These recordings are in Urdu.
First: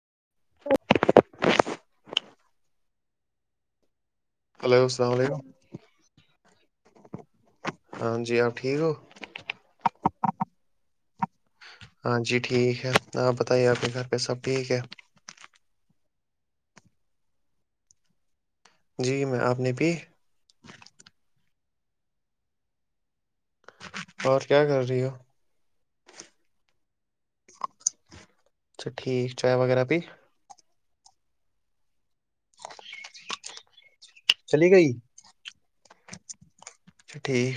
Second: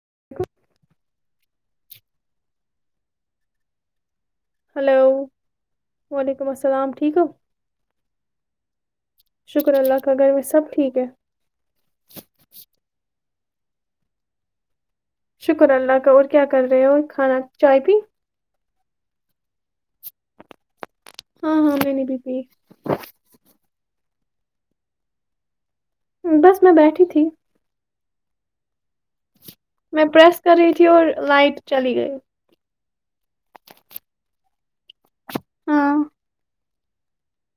[inaudible] ہلو السلام علیکم و تلیکم السل ٹھیک ہو ہاں جی آپ ٹھیک ہو شکر اللہ کا اگرگر میں سب ٹھیک ہے ہاں جی ٹھیک ہے آپ بتائیے آپ کے گھر پہ سب ٹھیک ہے شکر اللہ کا اور کیا کر رہے ہو اور کھانا چائے پی جی میں آپ نے پی ہاں ہاں میں نے بی پی اور کیا کر رہی ہو بس میں بیٹھی تھی اچھا ٹھیک چائے وغیرہ پی میں پرریس کر رہی تھی پیور لائٹ چلی گئے چلی گئی ہاں اچھا ٹھیک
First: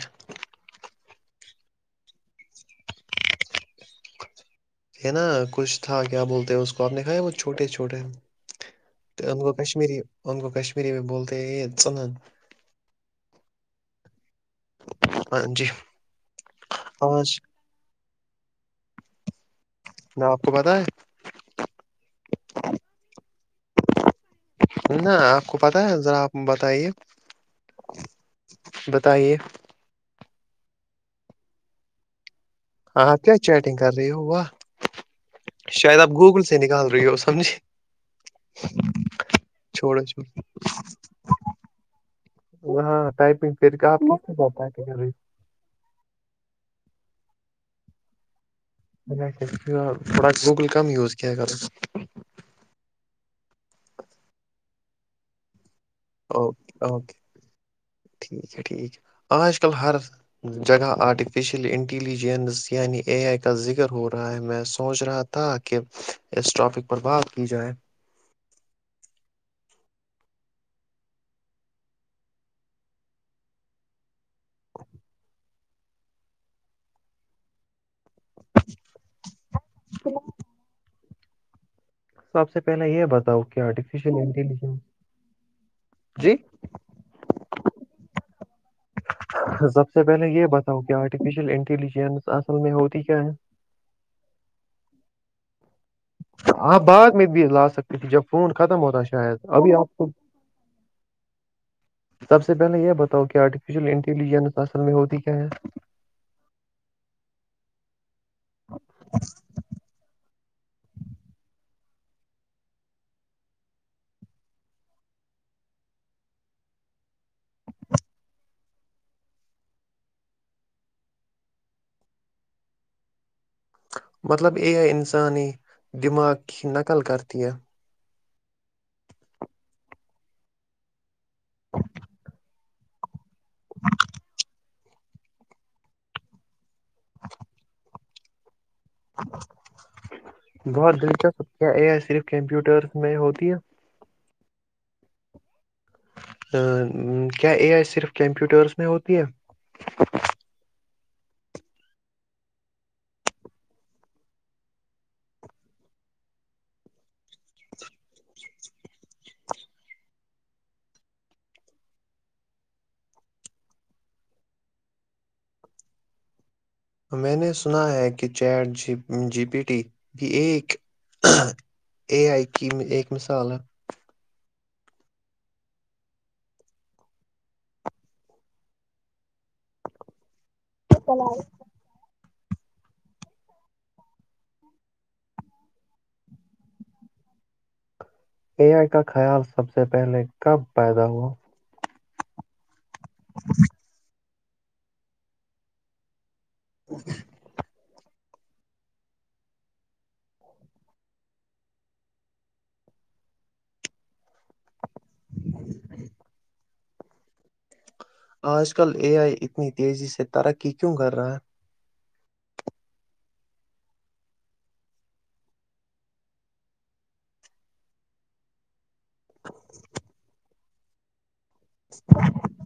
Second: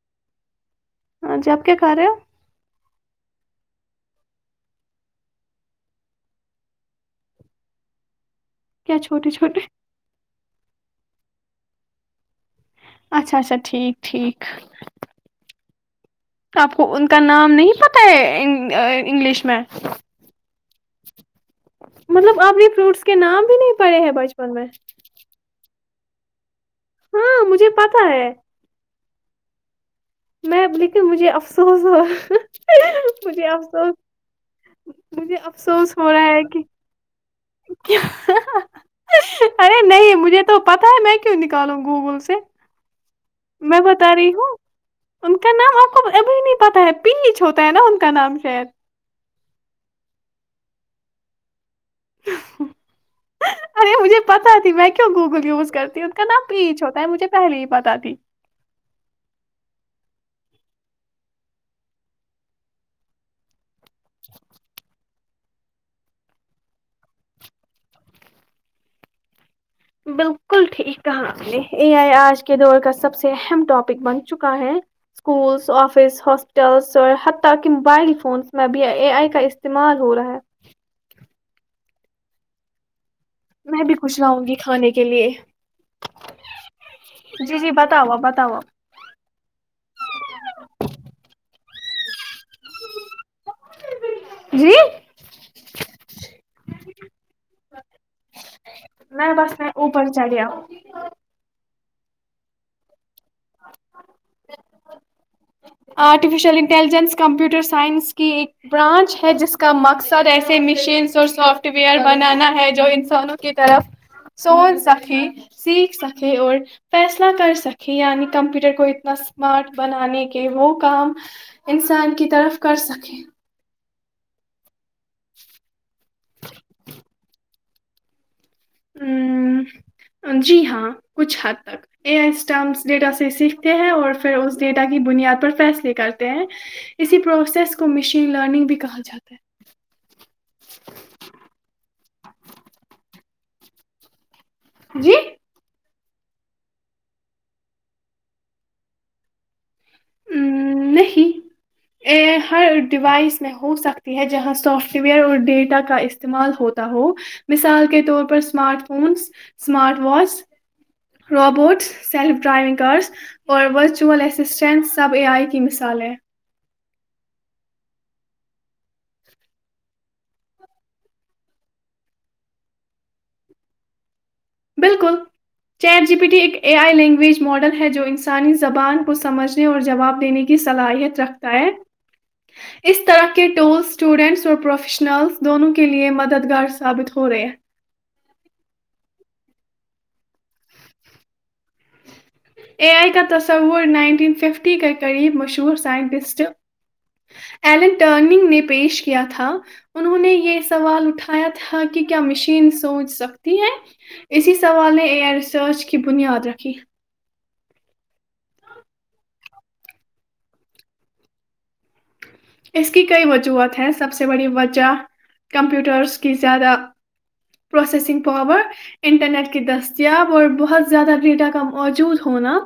ہاں جی آپ کیا کہا رہے ہو ہے نا کچھ تھا کیا بولتے ہیں اس کو آپ نے کایا وہ چھوٹے چھوٹے کیا چھوٹے تو اند گو چھوٹے کشمیری ان کو کشمیری میں بولتے ہیں یہ سنن اچھا اچھا ٹھیک ٹھیک ہاں جی آپ کو ان کا آج نام نہیں پتا انگلش میں ن آپ کو پت ہے مطلب اب یہ فروٹس کے نام بھی نہیں پڑے ہیں بچپن میں نہ آپ کو پ ذراپ ب بتائیے ہاں مجھے پتا ہے ب تائیے میں لیکن مجھے افسوس ہوا آپ کیا مجھے چیٹنگ کر رہی ہو واہ افسوس مجھے افسوس شاید آپ ہو رہا ہے گوگل سے نکال رہی ہو سمجھے کہ ارے چھوڑو چھوڑو نہیں مجھے تو پتا ہے میں کیوں نکالوں گوگل سے ہاں ٹائپنگ کر میں کے آپ بتا رہی ب ہوں ان کا نام آپ ابھی نہیں پتا ہے پیچھ ہوتا ہے نا ان کا نام شاید تھوڑا گوگل کم یوز کیا کروں ارے مجھے پتا ت میں کیوں گوگل یوز کرتی ہوں ان کا نام اوکے پیچ ہوتا ہے اوکے مجھے پہلے ہی پتا تھی ٹھیک ہے ٹھیک ہے آج کل ہر جگہ آرٹفیشل انٹیلیجنس ینی اے آئی کا ذکر فر ہو رہا ہے میں سوچ رہا تھا تھا کہ اس ٹاپک پر بات کی جائے بالکل ٹھیک کہا اج کے دور کا سب سے اہم ٹاپک بن چکا ہے سکولز افس ہاسپٹلز اور حتی کہ موبائل فونس میں بھی اے آئی کا استعمال ہو رہا ہے سب سے پہلے یہ بتا ہوک میں بھی آرٹیفیشیل کچھ لاؤں گی انٹیلیجنس کھانے کے لیے جی جی جی بتاؤ آپ بتاؤ آپ سب سے پہلے یہ بتاؤ کہ آرٹیفیشیل انٹیلی اصل میں ہوتی کیا ہے جی آپ بعد میں بھی لا سکتے تھی جب فون ختم ہوتا میں شاید بس میں ابھی آپ اوپر کو چڑھیا سب سے پہلے یہ بتا کہ آرٹیفیشیل انٹیلیجنس اصل میں ہوتی کیا ہے آرٹیفیشیل انٹیلیجنس کمپیوٹر سائنس کی ایک برانچ ہے جس کا مقصد ایسے مشینس اور سافٹ ویئر بنانا ہے جو انسانوں کی طرف سچ سکے سیکھ سکے اور فیصلہ کر سکے یعنی کمپیوٹر کو اتنا اسمارٹ بنانے کہ وہ کام انسان کی طرف کر سکے مطلب یہ ہے ان انسانی دماغ کی نقل کرتی ہے ا جی ہاں کچھ حد تک اے آئی اسٹم ڈیٹا سے سیکھتے ہیں اور پھر اس ڈیٹا کی بنیاد پر فیصلے کرتے ہیں اسی پروسیس کو مشین لرننگ بھی کہا جاتا بہت دلچسپ کیا یہ صرف کمپیوٹرس میں ہو [inaudible] جی کیا اے آئی صرف کمپیوٹرس میں ہوتی ہے ام، نہیں ہر ڈیوائس میں ہو سکتی ہے جہاں سافٹ ویئر اور ڈیٹا کا استعمال ہوتا ہو مثال کے طور پر smart phones smart watch robots self driving cars اور virtual assistants sub a I کی مثال ہے میں نے سنا ہے کہ چیٹ جی پی ٹی بھی ایک اے آئی کی ایک مثال ہے بالکل چیر جی پی ٹی ایک اے آئی لینگویج ماڈل ہے جو انسانی زبان کو سمجھنے اور جواب دینے کی صلاحیت رکھتا ہے اس طرح کے ٹولز اسٹوڈنٹس اور پروفیشنلز دونوں کے لیئے مددگار ثابت ہو رہے ہیں اے آئی کا خیال سب سے پہلے کب پیدا ہوا اے آئی کا تصا وہ نائنٹین ففٹی کے قریب مشہور سائنٹسٹ ایلن ٹرن نے پیش کیا تھا انہوں نے یہ سوال اٹھایا تھا کہ کیا مشین سوچ سکتی ہے اسی سوال نے ایئر ریسرچ کی بنیاد رکھی آج کل اے آئی اتنی تیزی سے ترقی کیوں کر رہا ہے اس کی کئی وجوہات ہیں سب سے بڑی وجہ کمپیوٹرس کی زیادہ پروسیسنگ پاور انٹرنیٹ کی دستیاب اور بہت بہت زدہ ڈیٹا کام موجود ہونا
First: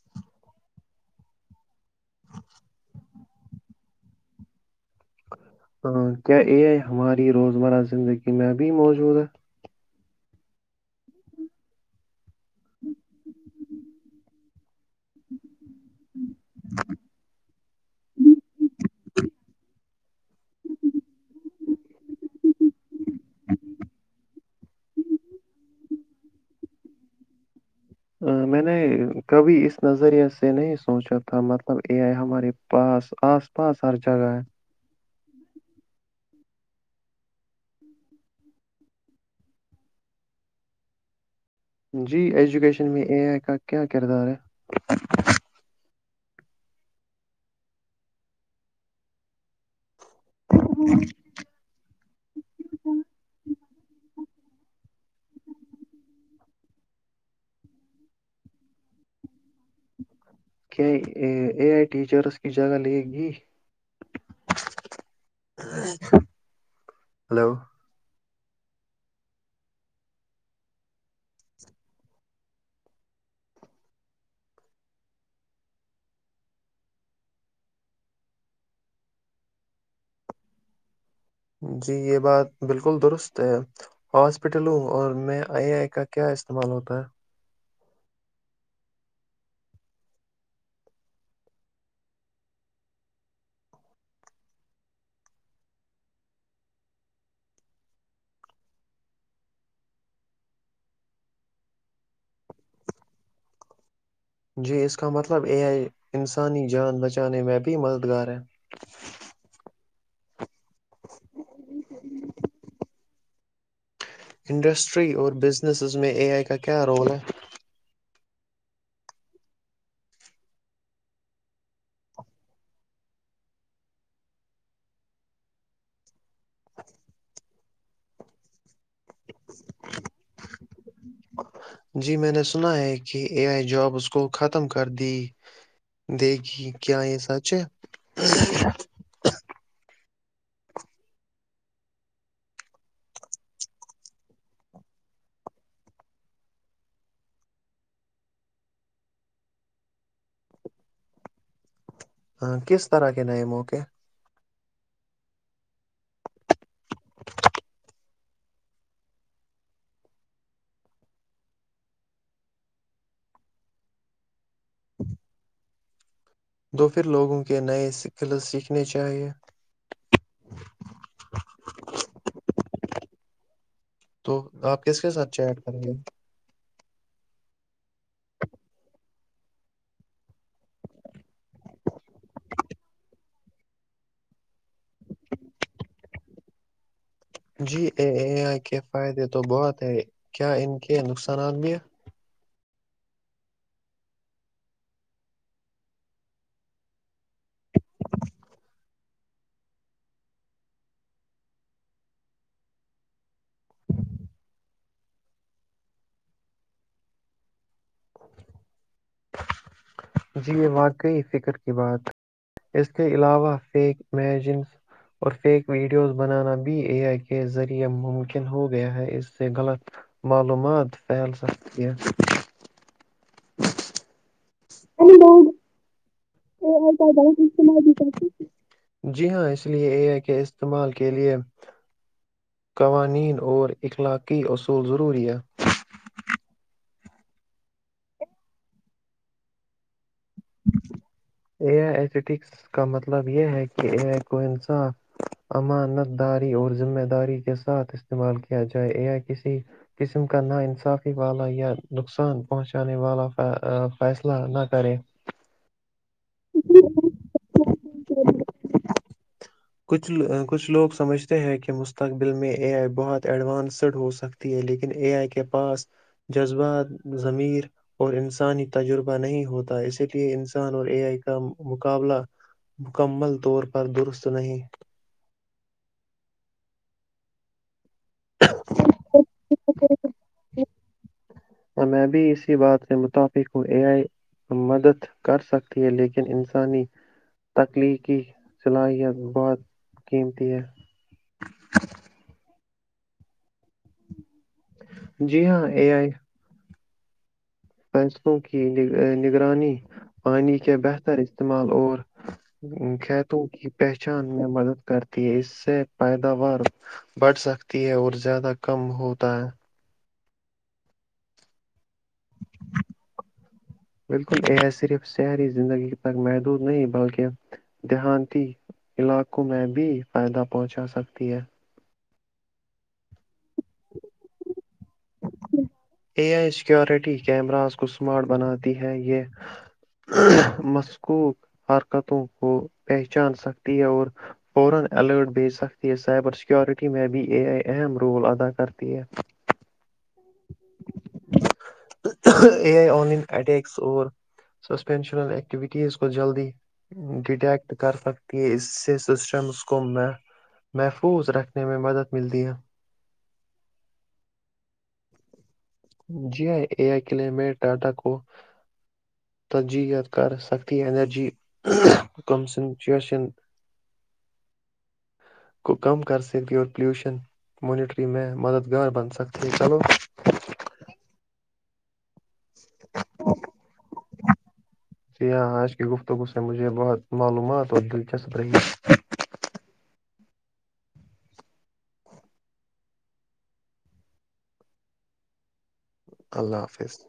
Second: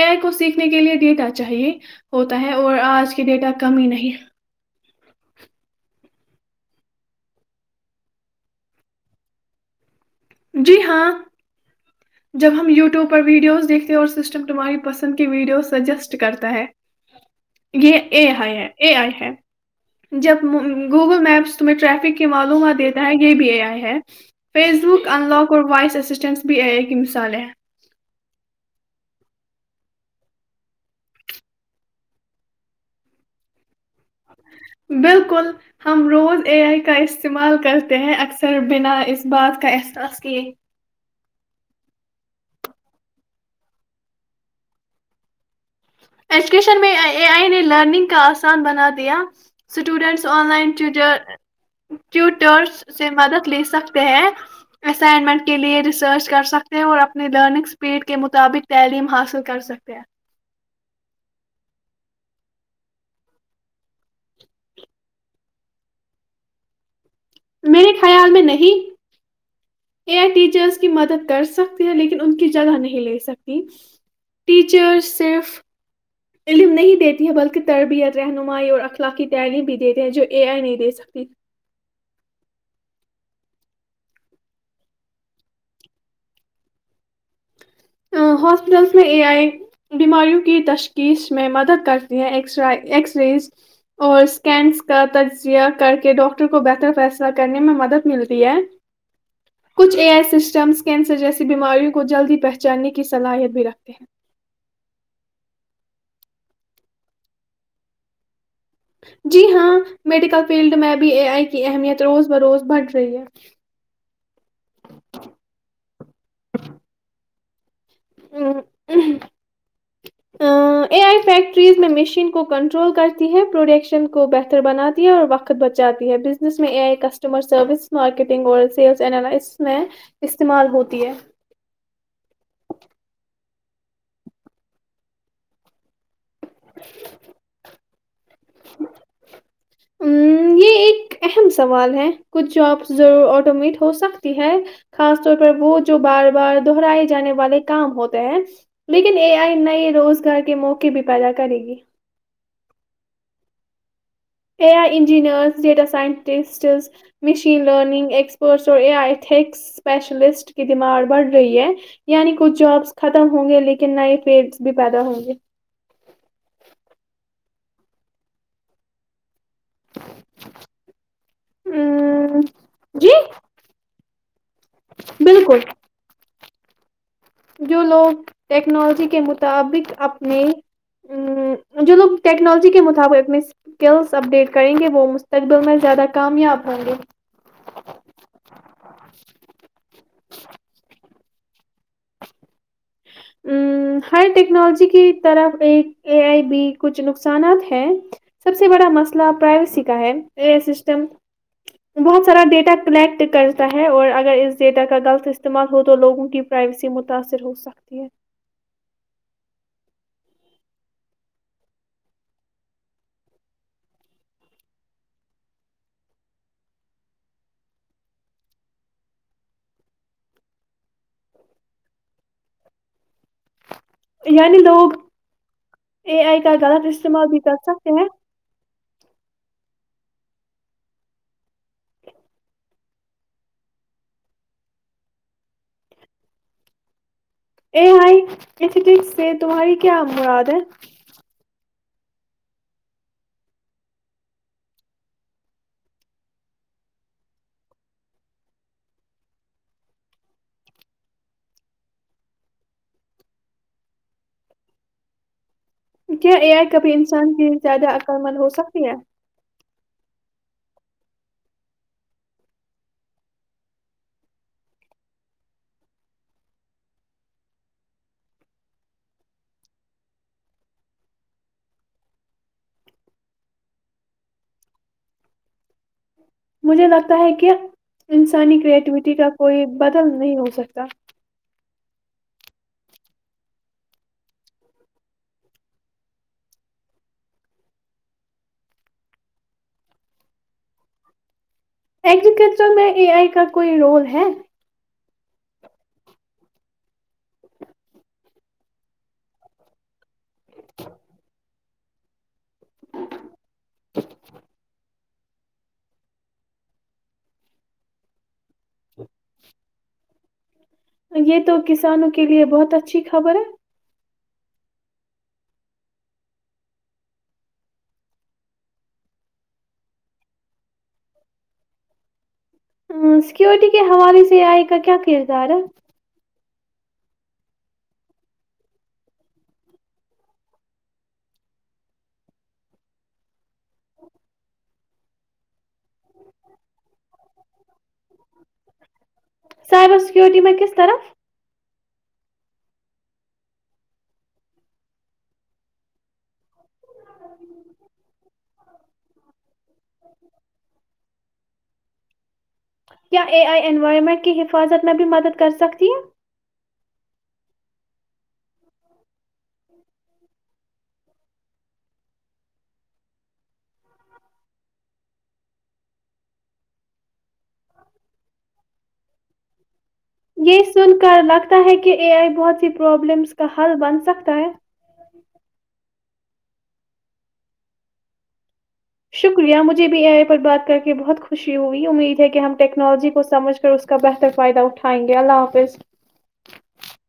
ایک ک س کے لیے ڈیٹا چاہیے ہوتا ہے اور آج کی ڈیٹا کم ہی نہیں ہاں کیا یہ ہے ہماری روزمرہ زندگی میں ابھی موجود ہے جی ہاں جب ہم یوٹیوب پر ویڈیوز دیکھتے اور سسٹم [unintelligible] پسند کی ویڈیو سجیسٹ کرتا ہے یہ اے آئی ہے اے آئی ہے جب گوگل میپس تمہیں ٹریفک کی معلومات دیتا ہے یہ بھی اے آئی ہے فیس بک ان لک اور وائس اسسٹینس بھی ایک کی مثال ہے میں نے کبھی اس نظریے سے نہیں سوچا تھا مطلب اے آئی ہمارے پاس آس پاس سر جگہ ہے بالکل ہم روز اے آئی کا استعمال کرتے ہیں اکثر بنا اس بات کا احساس کیے جی ایجوکیشن میں اے آئی کا کیا کردار ہے ایجوکیشن میں اے آئی نے لرننگ کا آسان بنا دیا اسٹوڈنٹس آن لائن ٹویٹر [unintelligible] سے مدد لی سکتے ہیں اسائنمنٹ کے لیے ریسرچ کر سکتے ہیں اور اپنی لرننگ اسپیڈ کے مطابق تعلیم حاصل کر سکتے ہیں کیا اے آئی ٹیچرس کی جگہ لے گی ہلو میرے خیال میں نہیں [inaudible] [unintelligible] ا ٹیچرس کی مدد کر سکتی ہیں لیکن ان کی جگہ نہیں لے سکتی ٹیچرس صرف علم نہیں دیتی ہے بلکہ تربیت رہنمائی اور اخلاقی تعلیم بھی دیتے ہیں جو اے آئی نہیں دے سکتے جی یہ بات بالکل درست ہاسپٹلوں اور میں آئیے آئی کا کیا استعمال ہوتا ہے ہاسپٹلس میں اے آئی بیماریوں کی تشخیص میں مدد کرتی ہے ایکس رز اور اسکینس کا تجزیہ کر کے ڈاکٹر کو بہتر فیصلہ کرنے میں مدد ملتی ہے کچھ اے آئی سسٹم کینسر جیسی بیماریوں کو جلدی پ جاننے کی صلاحیت بھی رکھتے ہیں جی اس کا مطلب یہ ہے انسانی جان بچانے میں بھی مددگار ہے جی ہاں میڈیکل فیلڈ میں بی اے آئی کی اہمیت روز بروز بڑھ رہی ہے انڈسٹری اور بزنسز میں اے آئی کا کیا رول ہے ہے اے آئی فیکٹریز میں مشین کو کنٹرول کرتی ہے پروڈکشن کو بہتر بناتی ہے اور وقت بچاتی ہے بزنس میں A I customer service marketing اور سیلس االائسس میں استعمال ہوتی ہے جی میں نے سنا ہے کہ اے آئی جاب اس کو ختم کر دی دگی کیا یہ سچ ہ [inaudible] ہ یہ ایک اہم سوال ہے کچھ جابس ضرور آٹومیٹ ہو سکتی ہے خاص طور پر وہ جو بار بار دہرائے جانے والے کام ہوتے ہیں لیکن اے آئی نئے روزگار کے موقع بھی پیدا کرے گی کس طرح کے نئے موقع A I engineers data scientists machine learning ایک فورس اور اے آئی یکس اسپیشلسٹ کی دماغ بڑھ رہی ہے یعنی کچھ جابس ختم ہوں گے لیکن نئے فیلس بھی پیدا ہوں گے دو پھر لوگوں کے نئے سکلز سیکھنے چاہیئے ہ جی تو آپ کس کے ساتھ چائے بالکل ایڈ کریں گے جو لوگ ٹیکنالوجی کے مطابق اپنے جو لوگ ٹیکنالوجی کے مطابق اپنے اسکلس اپڈیٹ کریں گے وہ مستقبل میں زیادہ کامیاب ہوں گے جی اے اے آئی کے فائدے تو بہت ہے کیا ان کے نقصان ثرانبیہ ا ہر ٹیکنالوجی کی طرف ایک اے آئی بی کچھ نقصانات ہے سب سے بڑا مسئلہ پرائیویسی کا ہے اے آئی سسٹم بہت سارا ڈیٹا کلیکٹ کرتا ہے اور اگر اس ڈیٹا کا غلط استعمال ہو تو لوگوں کی پرائیویسی متاأثر ہو سکتی ہے جی یہ واقعی فکر کی بات اس کے علاوہ فیک امیجنز اور فیک ویڈیوز بنانا بھی اے آئی کے ذریعہ ممکن ہو گیا ہے اس سے غلط معلومات پھیل سکتی ہے ہے یعنی لوگ یعنی لوگ اے آئی کا غلط استعمال بھی کر سکتے ہیں جی ہاں اس لئے اے اے کے استعمال کے لئے قوانین اور اخلاقی اصول ضروری ہے ا آائی ک ٹھیک سے تمہاری کیام م آد ہے اے آئی ایھیٹکس کا مطلب یہ ہے کہ اے آئی کو انصاف امانت داری اور ذمہ داری کے ساتھ استعمال کیا جائے اے آئی کسی قسم کا نا انصافی والا یا نقصان پہنچانے والا فیصلہ نہ کرے کیا یہ ہے کبھی انسان کے زیادہ اکرمن ہو سکتی ہے کچھ کچھ لوگ سمجھتے ہیں کہ مستقبل میں اے آئی بہت ایڈوانسڈ ہو سکتی ہے لیکن اے آئی کے پاس جذبات ضمیر اور انسانی تجربہ نہیں ہوتا اسی لیے انسان اور اے آئی کا مقابلہ مکمل طور پر درست سن مجھے لگتا ہے کیا انسانی کریٹیوٹی کا کوئی بدل نہیں ہو سکتا میں میں بھی اسی بات سے متفق ہوں اے آئی مدد کرسکتی ہے لیکن انسانی تخلیقی صلاحیت بہت قیمتی ہے ایگریکلچر میں اے آئی کا کوئی رول ہے جی ہاں اے آئی پچوں کی نگرانی پانی کے بہتر استعمال اور کھیتوں کی پہچان میں مدد کرتی ہے اس سے پیداوار بڑھ سکتی ہے اور زیادہ کم ہوتا ہے یہ تو کسانوں کے لیے بہت اچھی خبر ہے بالکل یہ صرف شہری زندگی تک محدود نہیں بلکہ دیہانتی علاقوں میں بھی فائدہ پہنچا سکتی ہے سیکورٹی کے حوالے سے آئے کا کیا کردار ہے سکیورٹی کیمراز کو سمارٹ بناتی ہے یہ مسکوک حرکتوں کو پہچان سک ہے اور اور الرٹ بھیج سکتی ہے سائبر سیکیورٹی میں اب اے آئی اہم رول ادا کرتی ہے سائبر سیکیورٹی ما کس طرف اے آئی آن لن اٹییکس اور سسپینشنل اکٹوٹٹیز کوت جلدی ڈیٹیکٹ کر سکتی ہے اس سے سسٹمس کو میں محفوظ رکھنے میں مدد ملتی ہے کیا اے آئی انوائرمنٹ کی حفاظت میں بھی مدد کر سکتی ہے جی اے آئی کلے میں ٹاٹا کو تججیت کر سکتی انینرجی کنسنٹریشن کو کم کر سکتی اور پلیوشن مانیٹرنگ میں مددگار بن سکتے ہے چلو یہ سن لگتا ہے کہ اے آئی بہت سی پروابلمس کا حل بن سکتا ہے ہاں آج کی توگ اس سے مجھے بہت معلومات اور دلچسپ رہی شکریہ مجھے بھی اے آئی پر بات کر کے بہت خوشی ہوئی امید ہے کہ ہم ٹیکنالوجی کو سمجھ کر اس کا بہتر فائدہ اٹھائیں گے اللہ حافظ اللہ حافظ